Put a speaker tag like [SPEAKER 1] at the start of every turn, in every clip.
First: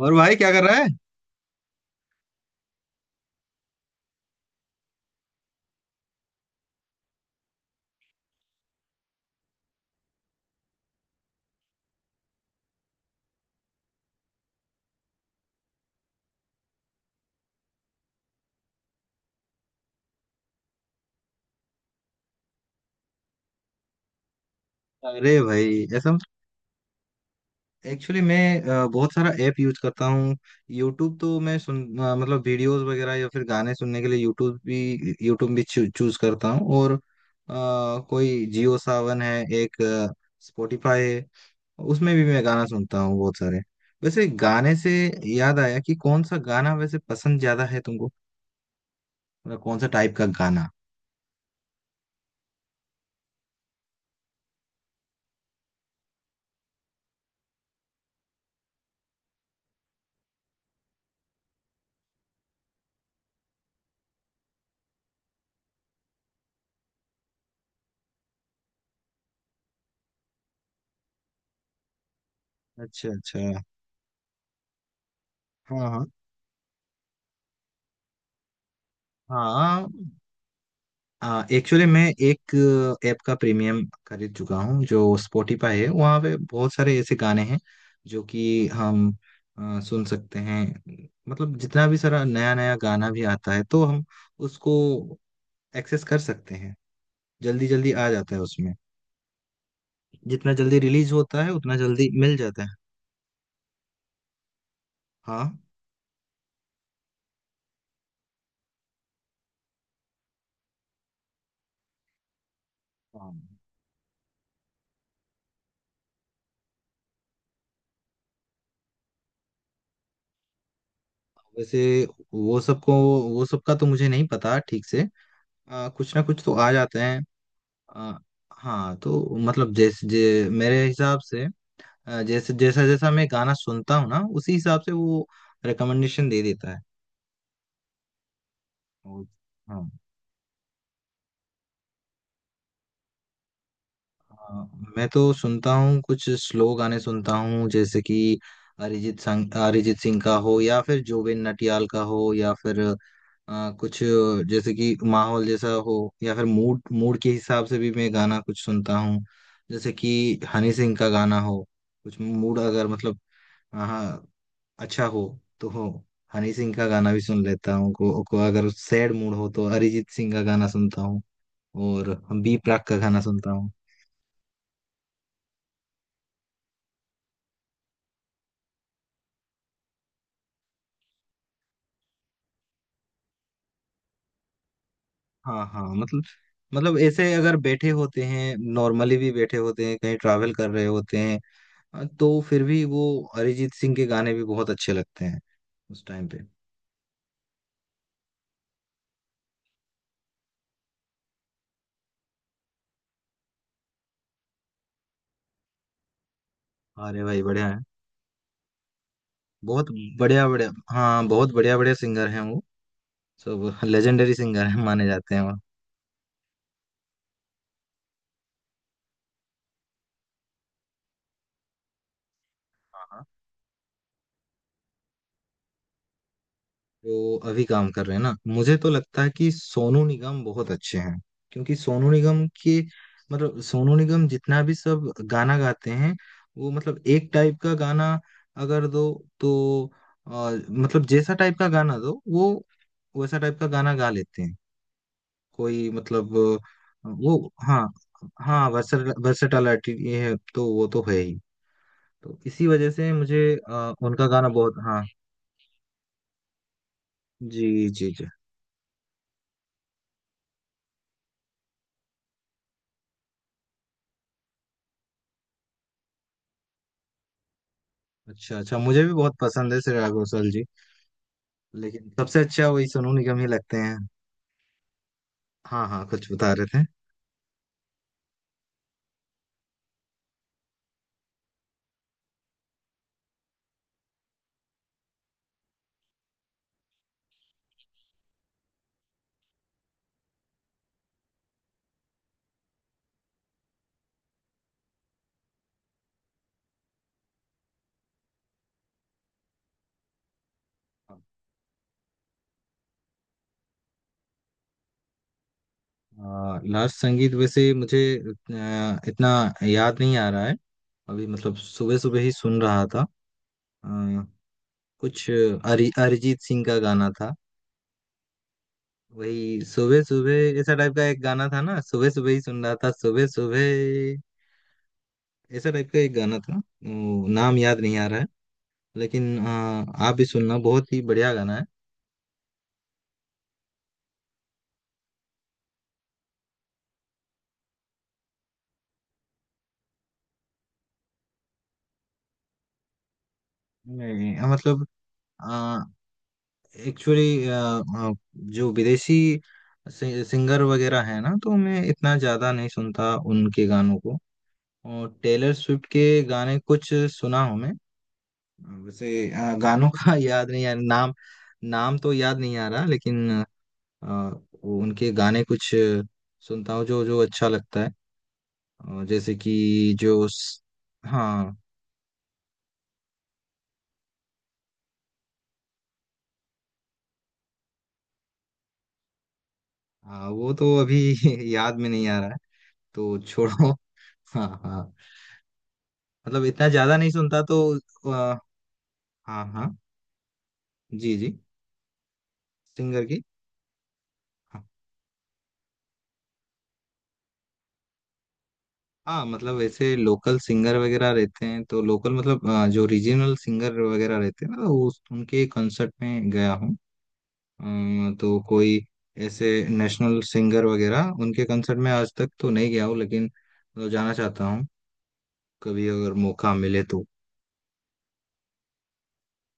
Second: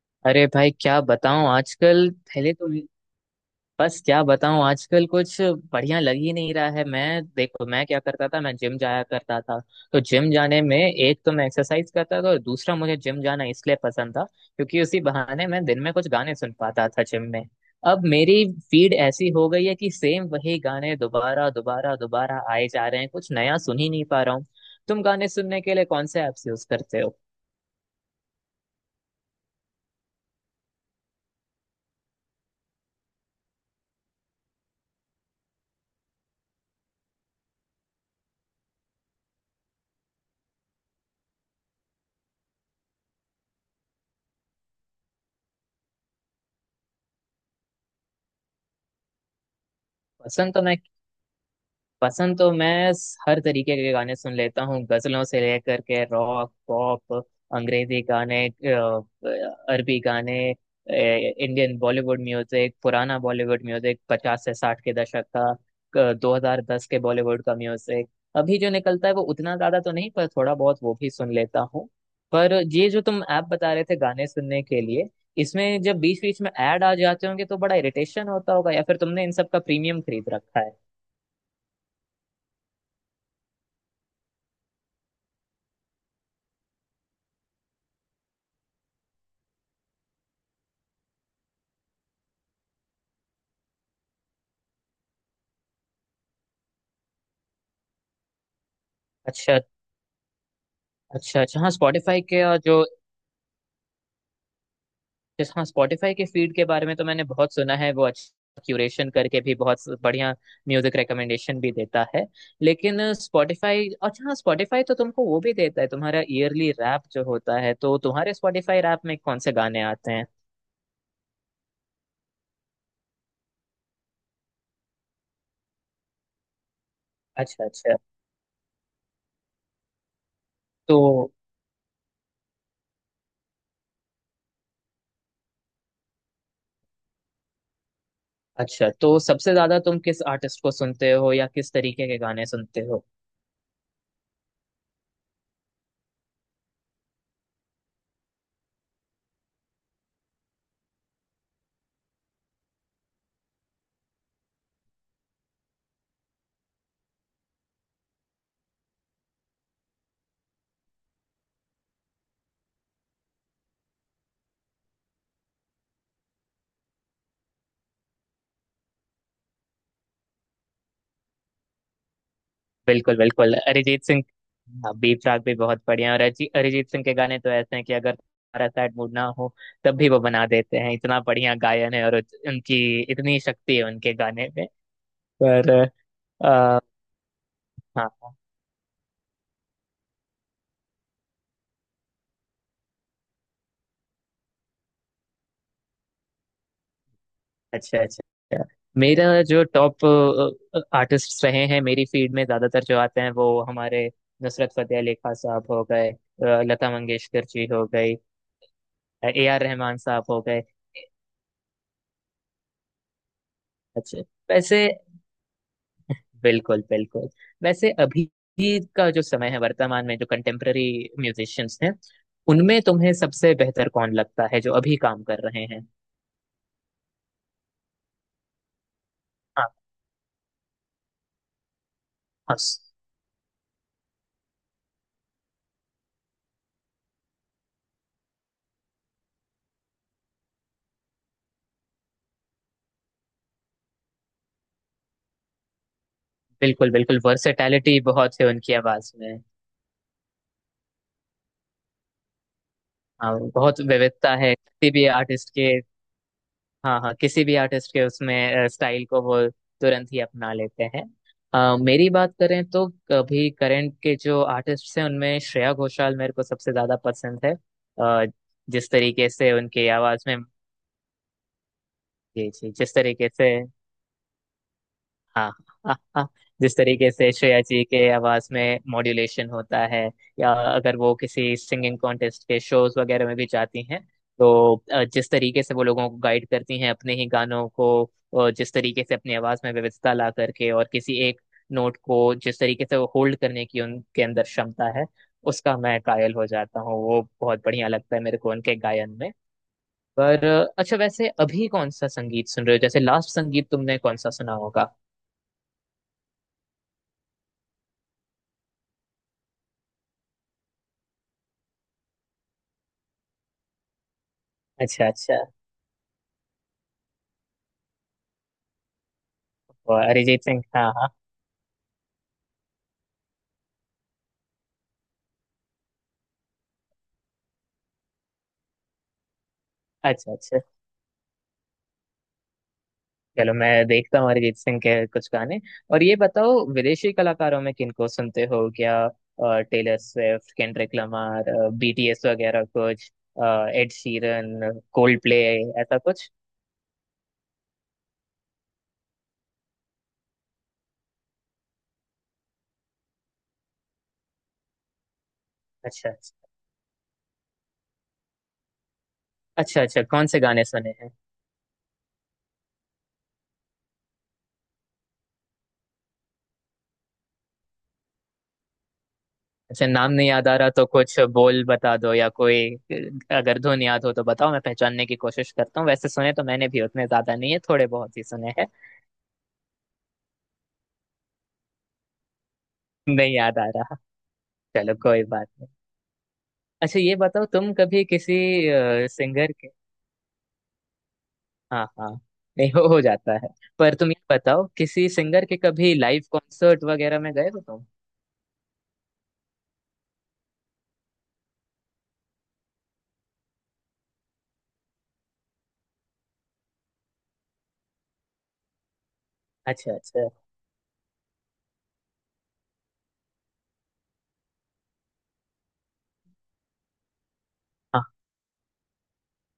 [SPEAKER 1] और भाई
[SPEAKER 2] अरे
[SPEAKER 1] क्या कर
[SPEAKER 2] भाई
[SPEAKER 1] रहा है।
[SPEAKER 2] क्या बताऊं, आजकल पहले तो बस क्या बताऊं आजकल कुछ बढ़िया लग ही नहीं रहा है। मैं देखो, मैं क्या करता था, मैं जिम जाया करता था। तो जिम जाने में एक तो मैं एक्सरसाइज करता था और दूसरा मुझे जिम जाना इसलिए पसंद था क्योंकि उसी बहाने मैं दिन में कुछ गाने सुन पाता था जिम में। अब मेरी फीड ऐसी हो गई है कि सेम वही गाने दोबारा दोबारा दोबारा आए जा रहे हैं, कुछ नया सुन ही नहीं पा रहा हूँ। तुम गाने
[SPEAKER 1] अरे
[SPEAKER 2] सुनने के
[SPEAKER 1] भाई
[SPEAKER 2] लिए कौन
[SPEAKER 1] ऐसा
[SPEAKER 2] से ऐप्स यूज करते हो?
[SPEAKER 1] एक्चुअली मैं बहुत सारा ऐप यूज करता हूँ। यूट्यूब तो मतलब वीडियोस वगैरह या फिर गाने सुनने के लिए यूट्यूब भी चूज करता हूँ। कोई जियो सावन है, एक स्पॉटिफाई है, उसमें भी मैं गाना सुनता हूँ बहुत सारे। वैसे गाने से याद आया कि कौन सा गाना वैसे पसंद ज्यादा है तुमको, मतलब कौन सा टाइप का
[SPEAKER 2] पसंद तो
[SPEAKER 1] गाना।
[SPEAKER 2] मैं पसंद तो मैं हर तरीके के गाने सुन लेता हूँ, गजलों से लेकर के रॉक पॉप, अंग्रेजी गाने, अरबी गाने, इंडियन बॉलीवुड म्यूजिक, पुराना बॉलीवुड म्यूजिक 50 से 60 के दशक का, 2010 के बॉलीवुड का म्यूजिक। अभी जो निकलता है वो उतना ज्यादा तो नहीं पर थोड़ा बहुत वो भी सुन लेता हूँ। पर ये जो
[SPEAKER 1] अच्छा
[SPEAKER 2] तुम
[SPEAKER 1] अच्छा।
[SPEAKER 2] ऐप बता रहे थे गाने सुनने के लिए, इसमें
[SPEAKER 1] हाँ
[SPEAKER 2] जब
[SPEAKER 1] हाँ
[SPEAKER 2] बीच बीच में ऐड आ जाते होंगे तो बड़ा इरिटेशन होता होगा, या फिर तुमने इन सब का
[SPEAKER 1] हाँ।
[SPEAKER 2] प्रीमियम खरीद रखा है?
[SPEAKER 1] एक्चुअली मैं एक ऐप का प्रीमियम खरीद चुका हूँ। जो स्पॉटिफाई है वहाँ पे बहुत सारे ऐसे गाने हैं जो कि हम सुन सकते हैं। मतलब जितना भी सारा नया नया गाना भी आता है तो हम उसको एक्सेस कर सकते हैं। जल्दी जल्दी आ जाता है उसमें।
[SPEAKER 2] अच्छा
[SPEAKER 1] जितना जल्दी रिलीज
[SPEAKER 2] अच्छा।
[SPEAKER 1] होता है
[SPEAKER 2] अच्छा हाँ,
[SPEAKER 1] उतना जल्दी
[SPEAKER 2] स्पॉटिफाई
[SPEAKER 1] मिल
[SPEAKER 2] के और
[SPEAKER 1] जाता है।
[SPEAKER 2] जो,
[SPEAKER 1] हाँ
[SPEAKER 2] हाँ, स्पॉटिफाई के फीड के बारे में तो मैंने बहुत सुना है, वो अच्छा क्यूरेशन करके भी बहुत बढ़िया म्यूजिक रिकमेंडेशन भी देता है। लेकिन
[SPEAKER 1] हाँ।
[SPEAKER 2] स्पॉटिफाई, अच्छा, हाँ, स्पॉटिफाई तो तुमको वो भी देता है, तुम्हारा ईयरली रैप जो होता है, तो तुम्हारे स्पॉटिफाई रैप में कौन से गाने आते हैं?
[SPEAKER 1] वैसे वो सबको वो सबका तो मुझे नहीं पता ठीक से। कुछ ना कुछ तो आ जाते हैं।
[SPEAKER 2] अच्छा अच्छा।
[SPEAKER 1] अ, हाँ तो मतलब मेरे हिसाब
[SPEAKER 2] तो
[SPEAKER 1] से, जैसे जैसा जैसा मैं गाना सुनता हूँ ना, उसी हिसाब से वो रिकमेंडेशन दे देता है।
[SPEAKER 2] अच्छा, तो
[SPEAKER 1] वो-
[SPEAKER 2] सबसे ज्यादा
[SPEAKER 1] हाँ।
[SPEAKER 2] तुम किस आर्टिस्ट को सुनते हो, या किस तरीके के गाने सुनते हो?
[SPEAKER 1] अ, मैं तो सुनता हूँ, कुछ स्लो गाने सुनता हूँ, जैसे कि अरिजीत सिंह का हो या फिर जुबिन नटियाल का हो, या फिर कुछ जैसे कि माहौल जैसा हो, या फिर मूड मूड के हिसाब से भी मैं गाना कुछ सुनता हूँ। जैसे कि हनी सिंह का गाना हो, कुछ मूड अगर मतलब, हाँ, अच्छा हो तो हो, हनी सिंह का गाना भी सुन लेता हूँ। को अगर सैड मूड हो तो अरिजीत सिंह का गाना सुनता हूँ, और हम बी प्राक का
[SPEAKER 2] बिल्कुल
[SPEAKER 1] गाना सुनता
[SPEAKER 2] बिल्कुल,
[SPEAKER 1] हूँ।
[SPEAKER 2] अरिजीत सिंह। हाँ, बीप राग भी बहुत बढ़िया है, और अरिजीत सिंह के गाने तो ऐसे हैं कि अगर तुम्हारा सैड मूड ना हो तब भी वो बना देते हैं, इतना बढ़िया गायन है, और उनकी इतनी शक्ति है उनके गाने में।
[SPEAKER 1] हाँ
[SPEAKER 2] पर
[SPEAKER 1] हाँ। मतलब,
[SPEAKER 2] आ,
[SPEAKER 1] मतलब ऐसे अगर बैठे होते
[SPEAKER 2] हाँ,
[SPEAKER 1] हैं, नॉर्मली भी बैठे होते हैं, कहीं ट्रैवल कर रहे होते हैं, हाँ, तो फिर भी वो अरिजीत सिंह के गाने भी बहुत अच्छे लगते हैं उस टाइम पे।
[SPEAKER 2] अच्छा अच्छा। मेरा जो टॉप आर्टिस्ट रहे हैं मेरी फील्ड में, ज्यादातर जो आते हैं वो हमारे नुसरत फतेह अली खान साहब हो गए, लता
[SPEAKER 1] अरे भाई
[SPEAKER 2] मंगेशकर जी
[SPEAKER 1] बढ़िया है।
[SPEAKER 2] हो गई, ए आर
[SPEAKER 1] बहुत
[SPEAKER 2] रहमान साहब हो
[SPEAKER 1] बढ़िया
[SPEAKER 2] गए।
[SPEAKER 1] बढ़िया, हाँ, बहुत बढ़िया बढ़िया सिंगर हैं वो। सब
[SPEAKER 2] अच्छा,
[SPEAKER 1] लेजेंडरी सिंगर हैं
[SPEAKER 2] वैसे,
[SPEAKER 1] माने जाते हैं वो।
[SPEAKER 2] बिल्कुल बिल्कुल। वैसे अभी का जो समय है, वर्तमान में जो कंटेम्पररी म्यूजिशियंस हैं, उनमें तुम्हें
[SPEAKER 1] हाँ,
[SPEAKER 2] सबसे बेहतर कौन लगता है जो अभी काम कर रहे हैं?
[SPEAKER 1] जो अभी काम कर रहे हैं ना, मुझे तो लगता है कि
[SPEAKER 2] हाँ
[SPEAKER 1] सोनू निगम बहुत अच्छे हैं। क्योंकि सोनू निगम
[SPEAKER 2] हाँ।
[SPEAKER 1] के, मतलब सोनू निगम जितना भी सब गाना गाते हैं, वो मतलब एक टाइप का गाना अगर दो तो, अ, मतलब जैसा टाइप का गाना दो वो वैसा टाइप का गाना गा लेते हैं। कोई मतलब,
[SPEAKER 2] बिल्कुल बिल्कुल,
[SPEAKER 1] वो हाँ।
[SPEAKER 2] वर्सेटैलिटी बहुत है
[SPEAKER 1] हाँ,
[SPEAKER 2] उनकी आवाज में।
[SPEAKER 1] वर्सेटालिटी ये है तो वो तो है ही। तो इसी वजह से
[SPEAKER 2] हाँ,
[SPEAKER 1] मुझे
[SPEAKER 2] बहुत
[SPEAKER 1] उनका
[SPEAKER 2] विविधता
[SPEAKER 1] गाना
[SPEAKER 2] है
[SPEAKER 1] बहुत,
[SPEAKER 2] किसी
[SPEAKER 1] हाँ
[SPEAKER 2] भी आर्टिस्ट के। हाँ हाँ, किसी भी
[SPEAKER 1] जी
[SPEAKER 2] आर्टिस्ट के
[SPEAKER 1] जी जी।
[SPEAKER 2] उसमें स्टाइल को वो तुरंत ही अपना लेते हैं। मेरी बात करें तो अभी करंट के जो आर्टिस्ट हैं उनमें श्रेया घोषाल मेरे को सबसे ज्यादा पसंद है। अ,
[SPEAKER 1] अच्छा अच्छा,
[SPEAKER 2] जिस
[SPEAKER 1] मुझे भी
[SPEAKER 2] तरीके
[SPEAKER 1] बहुत
[SPEAKER 2] से
[SPEAKER 1] पसंद है
[SPEAKER 2] उनकी
[SPEAKER 1] श्रेया
[SPEAKER 2] आवाज में,
[SPEAKER 1] घोषाल जी, लेकिन सबसे
[SPEAKER 2] जी
[SPEAKER 1] अच्छा
[SPEAKER 2] जी,
[SPEAKER 1] वही
[SPEAKER 2] जिस
[SPEAKER 1] सोनू
[SPEAKER 2] तरीके
[SPEAKER 1] निगम ही
[SPEAKER 2] से,
[SPEAKER 1] लगते हैं।
[SPEAKER 2] हाँ
[SPEAKER 1] हाँ
[SPEAKER 2] हाँ
[SPEAKER 1] हाँ,
[SPEAKER 2] हाँ,
[SPEAKER 1] कुछ बता रहे
[SPEAKER 2] जिस
[SPEAKER 1] थे।
[SPEAKER 2] तरीके से श्रेया जी के आवाज में मॉड्यूलेशन होता है, या अगर वो किसी सिंगिंग कॉन्टेस्ट के शोज वगैरह में भी जाती हैं, तो जिस तरीके से वो लोगों को गाइड करती हैं अपने ही गानों को, जिस तरीके से अपनी आवाज में विविधता ला करके और किसी एक नोट को जिस तरीके से वो होल्ड करने की उनके अंदर क्षमता है, उसका मैं कायल हो जाता हूँ, वो बहुत बढ़िया लगता है मेरे को उनके गायन में। पर अच्छा, वैसे अभी कौन सा संगीत सुन रहे हो, जैसे लास्ट संगीत तुमने कौन सा सुना होगा?
[SPEAKER 1] लास्ट संगीत वैसे मुझे इतना याद नहीं आ रहा है। अभी मतलब सुबह सुबह ही सुन रहा था। अ,
[SPEAKER 2] अच्छा
[SPEAKER 1] कुछ
[SPEAKER 2] अच्छा।
[SPEAKER 1] अरिजीत सिंह का गाना था। वही सुबह
[SPEAKER 2] और अरिजीत
[SPEAKER 1] सुबह
[SPEAKER 2] सिंह,
[SPEAKER 1] ऐसा
[SPEAKER 2] हाँ
[SPEAKER 1] टाइप का
[SPEAKER 2] हाँ।
[SPEAKER 1] एक गाना था ना, सुबह सुबह ही सुन रहा था, सुबह सुबह ऐसा टाइप का एक गाना था वो, नाम याद नहीं आ रहा है। लेकिन आप भी
[SPEAKER 2] अच्छा
[SPEAKER 1] सुनना,
[SPEAKER 2] अच्छा,
[SPEAKER 1] बहुत ही बढ़िया गाना है।
[SPEAKER 2] चलो मैं देखता हूँ अरिजीत सिंह के कुछ गाने। और ये बताओ, विदेशी कलाकारों में किनको सुनते हो, क्या Taylor Swift, Kendrick Lamar, BTS वगैरह कुछ, अ, एड
[SPEAKER 1] मैं
[SPEAKER 2] शीरन,
[SPEAKER 1] मतलब
[SPEAKER 2] कोल्ड प्ले, ऐसा कुछ?
[SPEAKER 1] एक्चुअली जो विदेशी सिंगर वगैरह है ना, तो मैं इतना ज़्यादा नहीं सुनता उनके गानों को। और टेलर स्विफ्ट
[SPEAKER 2] अच्छा
[SPEAKER 1] के
[SPEAKER 2] अच्छा।
[SPEAKER 1] गाने कुछ सुना हूँ मैं। वैसे
[SPEAKER 2] अच्छा,
[SPEAKER 1] गानों का
[SPEAKER 2] अच्छा कौन से
[SPEAKER 1] याद
[SPEAKER 2] गाने
[SPEAKER 1] नहीं आ
[SPEAKER 2] सुने हैं?
[SPEAKER 1] नाम। नाम तो याद नहीं आ रहा, लेकिन अ, वो उनके गाने कुछ सुनता हूँ, जो जो अच्छा लगता है। जैसे कि
[SPEAKER 2] अच्छा, नाम नहीं याद आ रहा तो कुछ
[SPEAKER 1] हाँ।
[SPEAKER 2] बोल बता दो, या कोई, अगर धुन याद हो तो बताओ, मैं पहचानने की कोशिश करता हूँ। वैसे सुने तो मैंने भी उतने ज्यादा नहीं है, थोड़े बहुत ही सुने हैं।
[SPEAKER 1] हाँ, वो तो अभी याद में नहीं आ रहा है, तो
[SPEAKER 2] नहीं याद आ
[SPEAKER 1] छोड़ो
[SPEAKER 2] रहा,
[SPEAKER 1] हाँ हाँ,
[SPEAKER 2] चलो कोई बात नहीं।
[SPEAKER 1] मतलब इतना ज्यादा
[SPEAKER 2] अच्छा,
[SPEAKER 1] नहीं
[SPEAKER 2] ये
[SPEAKER 1] सुनता
[SPEAKER 2] बताओ
[SPEAKER 1] तो।
[SPEAKER 2] तुम कभी
[SPEAKER 1] आ,
[SPEAKER 2] किसी
[SPEAKER 1] हाँ
[SPEAKER 2] सिंगर के,
[SPEAKER 1] हाँ, जी जी।
[SPEAKER 2] हाँ हाँ, नहीं, हो
[SPEAKER 1] सिंगर की।
[SPEAKER 2] जाता है। पर तुम ये
[SPEAKER 1] हाँ,
[SPEAKER 2] बताओ, किसी सिंगर के कभी लाइव कॉन्सर्ट वगैरह में गए हो तुम?
[SPEAKER 1] हाँ, मतलब ऐसे लोकल सिंगर वगैरह रहते हैं तो लोकल मतलब, जो रीजनल सिंगर वगैरह रहते हैं ना, तो उस उनके कंसर्ट में गया हूँ। तो कोई ऐसे
[SPEAKER 2] अच्छा
[SPEAKER 1] नेशनल
[SPEAKER 2] अच्छा।
[SPEAKER 1] सिंगर वगैरह उनके कंसर्ट में आज तक तो नहीं गया हूँ, लेकिन तो जाना चाहता हूँ कभी अगर मौका मिले तो।
[SPEAKER 2] हाँ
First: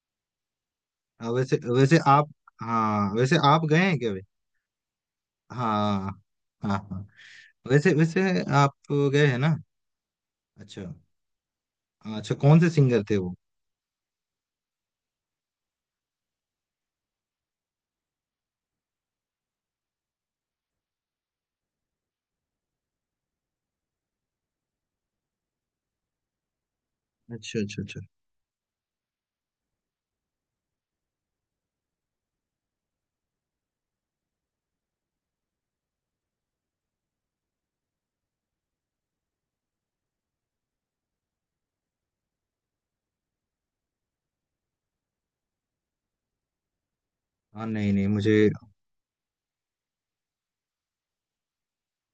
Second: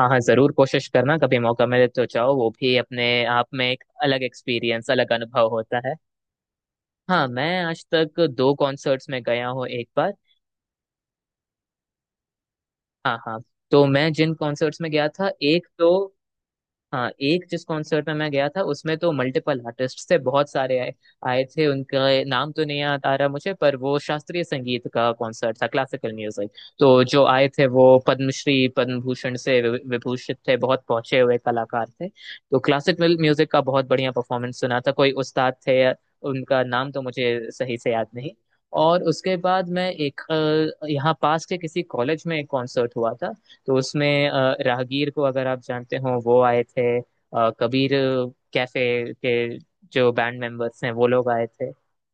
[SPEAKER 2] हाँ हाँ, जरूर कोशिश करना, कभी
[SPEAKER 1] वैसे
[SPEAKER 2] मौका मिले
[SPEAKER 1] वैसे
[SPEAKER 2] तो
[SPEAKER 1] आप,
[SPEAKER 2] जाओ, वो भी अपने
[SPEAKER 1] हाँ, वैसे
[SPEAKER 2] आप
[SPEAKER 1] आप
[SPEAKER 2] में
[SPEAKER 1] गए
[SPEAKER 2] एक
[SPEAKER 1] हैं क्या भाई।
[SPEAKER 2] अलग एक्सपीरियंस, अलग अनुभव होता है।
[SPEAKER 1] हाँ हाँ हाँ।
[SPEAKER 2] हाँ, मैं आज
[SPEAKER 1] वैसे
[SPEAKER 2] तक
[SPEAKER 1] वैसे
[SPEAKER 2] दो
[SPEAKER 1] आप
[SPEAKER 2] कॉन्सर्ट्स में
[SPEAKER 1] गए हैं
[SPEAKER 2] गया
[SPEAKER 1] ना।
[SPEAKER 2] हूँ, एक बार,
[SPEAKER 1] अच्छा अच्छा, कौन से सिंगर थे
[SPEAKER 2] हाँ
[SPEAKER 1] वो।
[SPEAKER 2] हाँ। तो मैं जिन कॉन्सर्ट्स में गया था एक तो, हाँ, एक जिस कॉन्सर्ट में मैं गया था उसमें तो मल्टीपल आर्टिस्ट थे, बहुत सारे आए आए थे। उनका नाम तो नहीं याद आ रहा मुझे, पर वो शास्त्रीय संगीत का कॉन्सर्ट था, क्लासिकल म्यूजिक। तो जो आए
[SPEAKER 1] अच्छा
[SPEAKER 2] थे
[SPEAKER 1] अच्छा
[SPEAKER 2] वो
[SPEAKER 1] अच्छा।
[SPEAKER 2] पद्मश्री, पद्म भूषण से विभूषित थे, बहुत पहुंचे हुए कलाकार थे, तो क्लासिकल म्यूजिक का बहुत बढ़िया परफॉर्मेंस सुना था, कोई उस्ताद थे। उनका नाम तो मुझे सही से याद नहीं। और उसके बाद मैं एक, यहाँ पास के किसी कॉलेज में एक कॉन्सर्ट हुआ था, तो उसमें राहगीर को, अगर आप जानते हो, वो आए थे।
[SPEAKER 1] हाँ,
[SPEAKER 2] कबीर
[SPEAKER 1] नहीं नहीं मुझे,
[SPEAKER 2] कैफे के जो बैंड मेंबर्स हैं वो लोग आए थे।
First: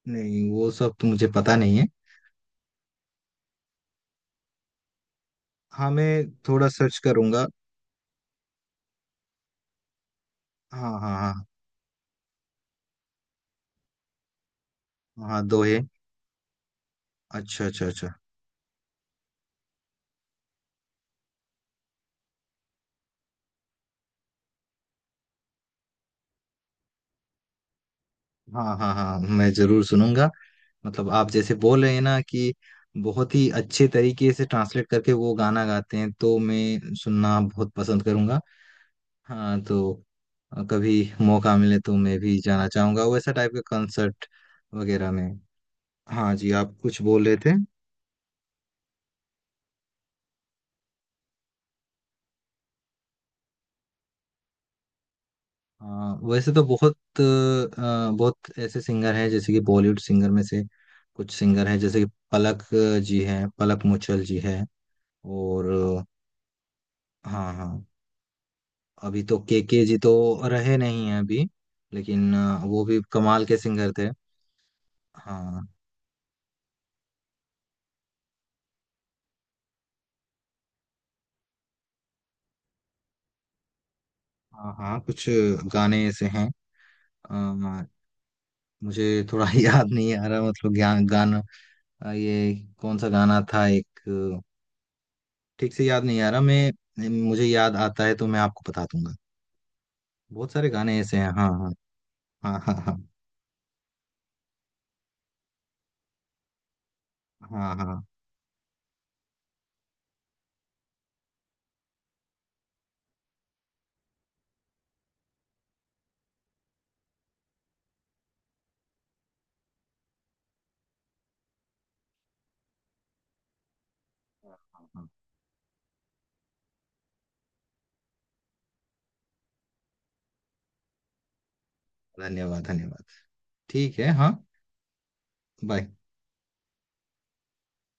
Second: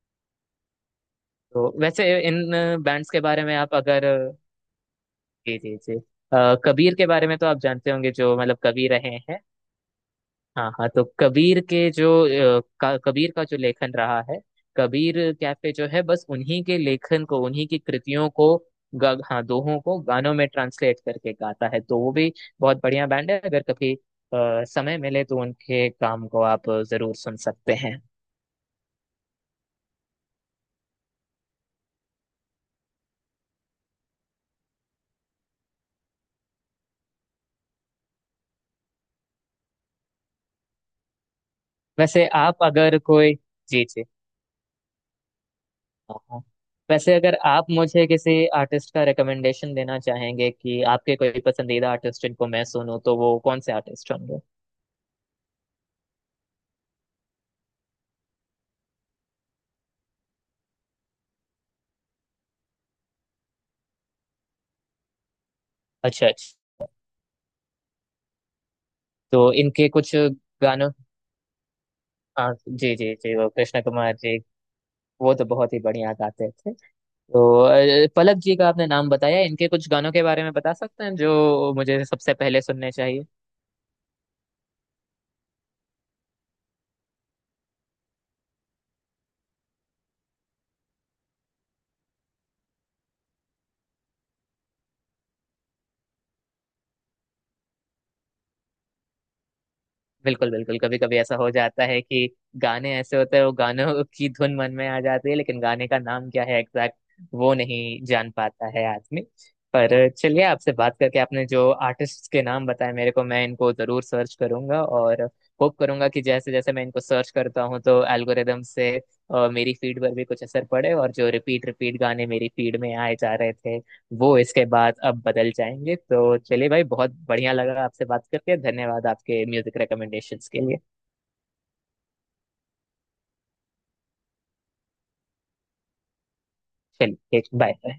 [SPEAKER 1] नहीं वो सब तो मुझे पता
[SPEAKER 2] तो
[SPEAKER 1] नहीं है।
[SPEAKER 2] वैसे इन बैंड्स के बारे में आप अगर, जी जी
[SPEAKER 1] हाँ,
[SPEAKER 2] जी,
[SPEAKER 1] मैं थोड़ा
[SPEAKER 2] कबीर
[SPEAKER 1] सर्च
[SPEAKER 2] के बारे में
[SPEAKER 1] करूंगा।
[SPEAKER 2] तो आप जानते होंगे, जो मतलब कवि रहे हैं। हाँ हाँ,
[SPEAKER 1] हाँ
[SPEAKER 2] तो
[SPEAKER 1] हाँ हाँ।
[SPEAKER 2] कबीर के जो कबीर का जो लेखन रहा है, कबीर
[SPEAKER 1] हाँ दो
[SPEAKER 2] कैफे
[SPEAKER 1] है।
[SPEAKER 2] जो है बस उन्हीं के लेखन को,
[SPEAKER 1] अच्छा
[SPEAKER 2] उन्हीं की
[SPEAKER 1] अच्छा अच्छा।
[SPEAKER 2] कृतियों को, हाँ, दोहों को गानों में ट्रांसलेट करके गाता है, तो वो भी बहुत बढ़िया बैंड है। अगर कभी समय मिले तो उनके काम को आप जरूर सुन सकते हैं।
[SPEAKER 1] हाँ हाँ हाँ, मैं जरूर सुनूंगा। मतलब आप जैसे बोल रहे हैं ना कि बहुत ही अच्छे तरीके से ट्रांसलेट करके वो गाना गाते हैं, तो मैं सुनना बहुत पसंद करूंगा। हाँ तो कभी मौका मिले तो मैं
[SPEAKER 2] वैसे
[SPEAKER 1] भी
[SPEAKER 2] आप
[SPEAKER 1] जाना
[SPEAKER 2] अगर
[SPEAKER 1] चाहूंगा वैसा
[SPEAKER 2] कोई,
[SPEAKER 1] टाइप के
[SPEAKER 2] जी जी,
[SPEAKER 1] कंसर्ट वगैरह में।
[SPEAKER 2] हाँ
[SPEAKER 1] हाँ
[SPEAKER 2] हाँ,
[SPEAKER 1] जी, आप कुछ
[SPEAKER 2] वैसे
[SPEAKER 1] बोल
[SPEAKER 2] अगर
[SPEAKER 1] रहे थे।
[SPEAKER 2] आप मुझे किसी आर्टिस्ट का रिकमेंडेशन देना चाहेंगे कि आपके कोई पसंदीदा आर्टिस्ट जिनको मैं सुनूं, तो वो कौन से आर्टिस्ट होंगे?
[SPEAKER 1] हाँ वैसे तो बहुत बहुत ऐसे सिंगर हैं, जैसे कि बॉलीवुड सिंगर में से, कुछ सिंगर हैं जैसे कि पलक जी हैं, पलक मुचल जी हैं। और अ,
[SPEAKER 2] अच्छा अच्छा।
[SPEAKER 1] हाँ हाँ, अभी तो
[SPEAKER 2] तो
[SPEAKER 1] के
[SPEAKER 2] इनके
[SPEAKER 1] जी तो
[SPEAKER 2] कुछ
[SPEAKER 1] रहे
[SPEAKER 2] गानों,
[SPEAKER 1] नहीं हैं अभी, लेकिन
[SPEAKER 2] हाँ
[SPEAKER 1] वो
[SPEAKER 2] जी
[SPEAKER 1] भी
[SPEAKER 2] जी जी,
[SPEAKER 1] कमाल
[SPEAKER 2] वो
[SPEAKER 1] के
[SPEAKER 2] कृष्ण
[SPEAKER 1] सिंगर थे।
[SPEAKER 2] कुमार जी वो तो
[SPEAKER 1] हाँ
[SPEAKER 2] बहुत ही बढ़िया गाते थे। तो पलक जी का आपने नाम बताया, इनके कुछ गानों के बारे में बता सकते हैं जो मुझे सबसे पहले सुनने चाहिए?
[SPEAKER 1] हाँ हाँ, कुछ गाने ऐसे हैं, अ, मुझे थोड़ा याद नहीं आ रहा, मतलब ज्ञान गाना, ये कौन सा गाना था एक, ठीक से याद नहीं आ रहा। मैं मुझे याद आता है तो मैं आपको बता दूंगा।
[SPEAKER 2] बिल्कुल
[SPEAKER 1] बहुत सारे
[SPEAKER 2] बिल्कुल,
[SPEAKER 1] गाने
[SPEAKER 2] कभी
[SPEAKER 1] ऐसे
[SPEAKER 2] कभी
[SPEAKER 1] हैं,
[SPEAKER 2] ऐसा
[SPEAKER 1] हाँ।
[SPEAKER 2] हो जाता है कि
[SPEAKER 1] हाँ हाँ
[SPEAKER 2] गाने
[SPEAKER 1] हाँ।
[SPEAKER 2] ऐसे होते हैं, वो गानों की धुन मन में आ जाती है लेकिन गाने का नाम क्या है एग्जैक्ट, वो
[SPEAKER 1] हाँ
[SPEAKER 2] नहीं
[SPEAKER 1] हाँ हाँ
[SPEAKER 2] जान पाता है आदमी। पर चलिए, आपसे बात करके, आपने जो आर्टिस्ट के नाम बताए मेरे को मैं इनको जरूर सर्च करूंगा और होप करूंगा कि जैसे जैसे मैं इनको सर्च करता हूँ तो एल्गोरिदम से मेरी फीड पर भी कुछ असर पड़े और जो रिपीट रिपीट गाने मेरी फीड में आए जा रहे थे वो इसके बाद
[SPEAKER 1] हाँ,
[SPEAKER 2] अब बदल जाएंगे। तो चलिए भाई, बहुत बढ़िया लगा आपसे बात करके, धन्यवाद आपके म्यूजिक रिकमेंडेशंस के लिए।
[SPEAKER 1] धन्यवाद धन्यवाद। ठीक है, हाँ, बाय।
[SPEAKER 2] चलिए बाय।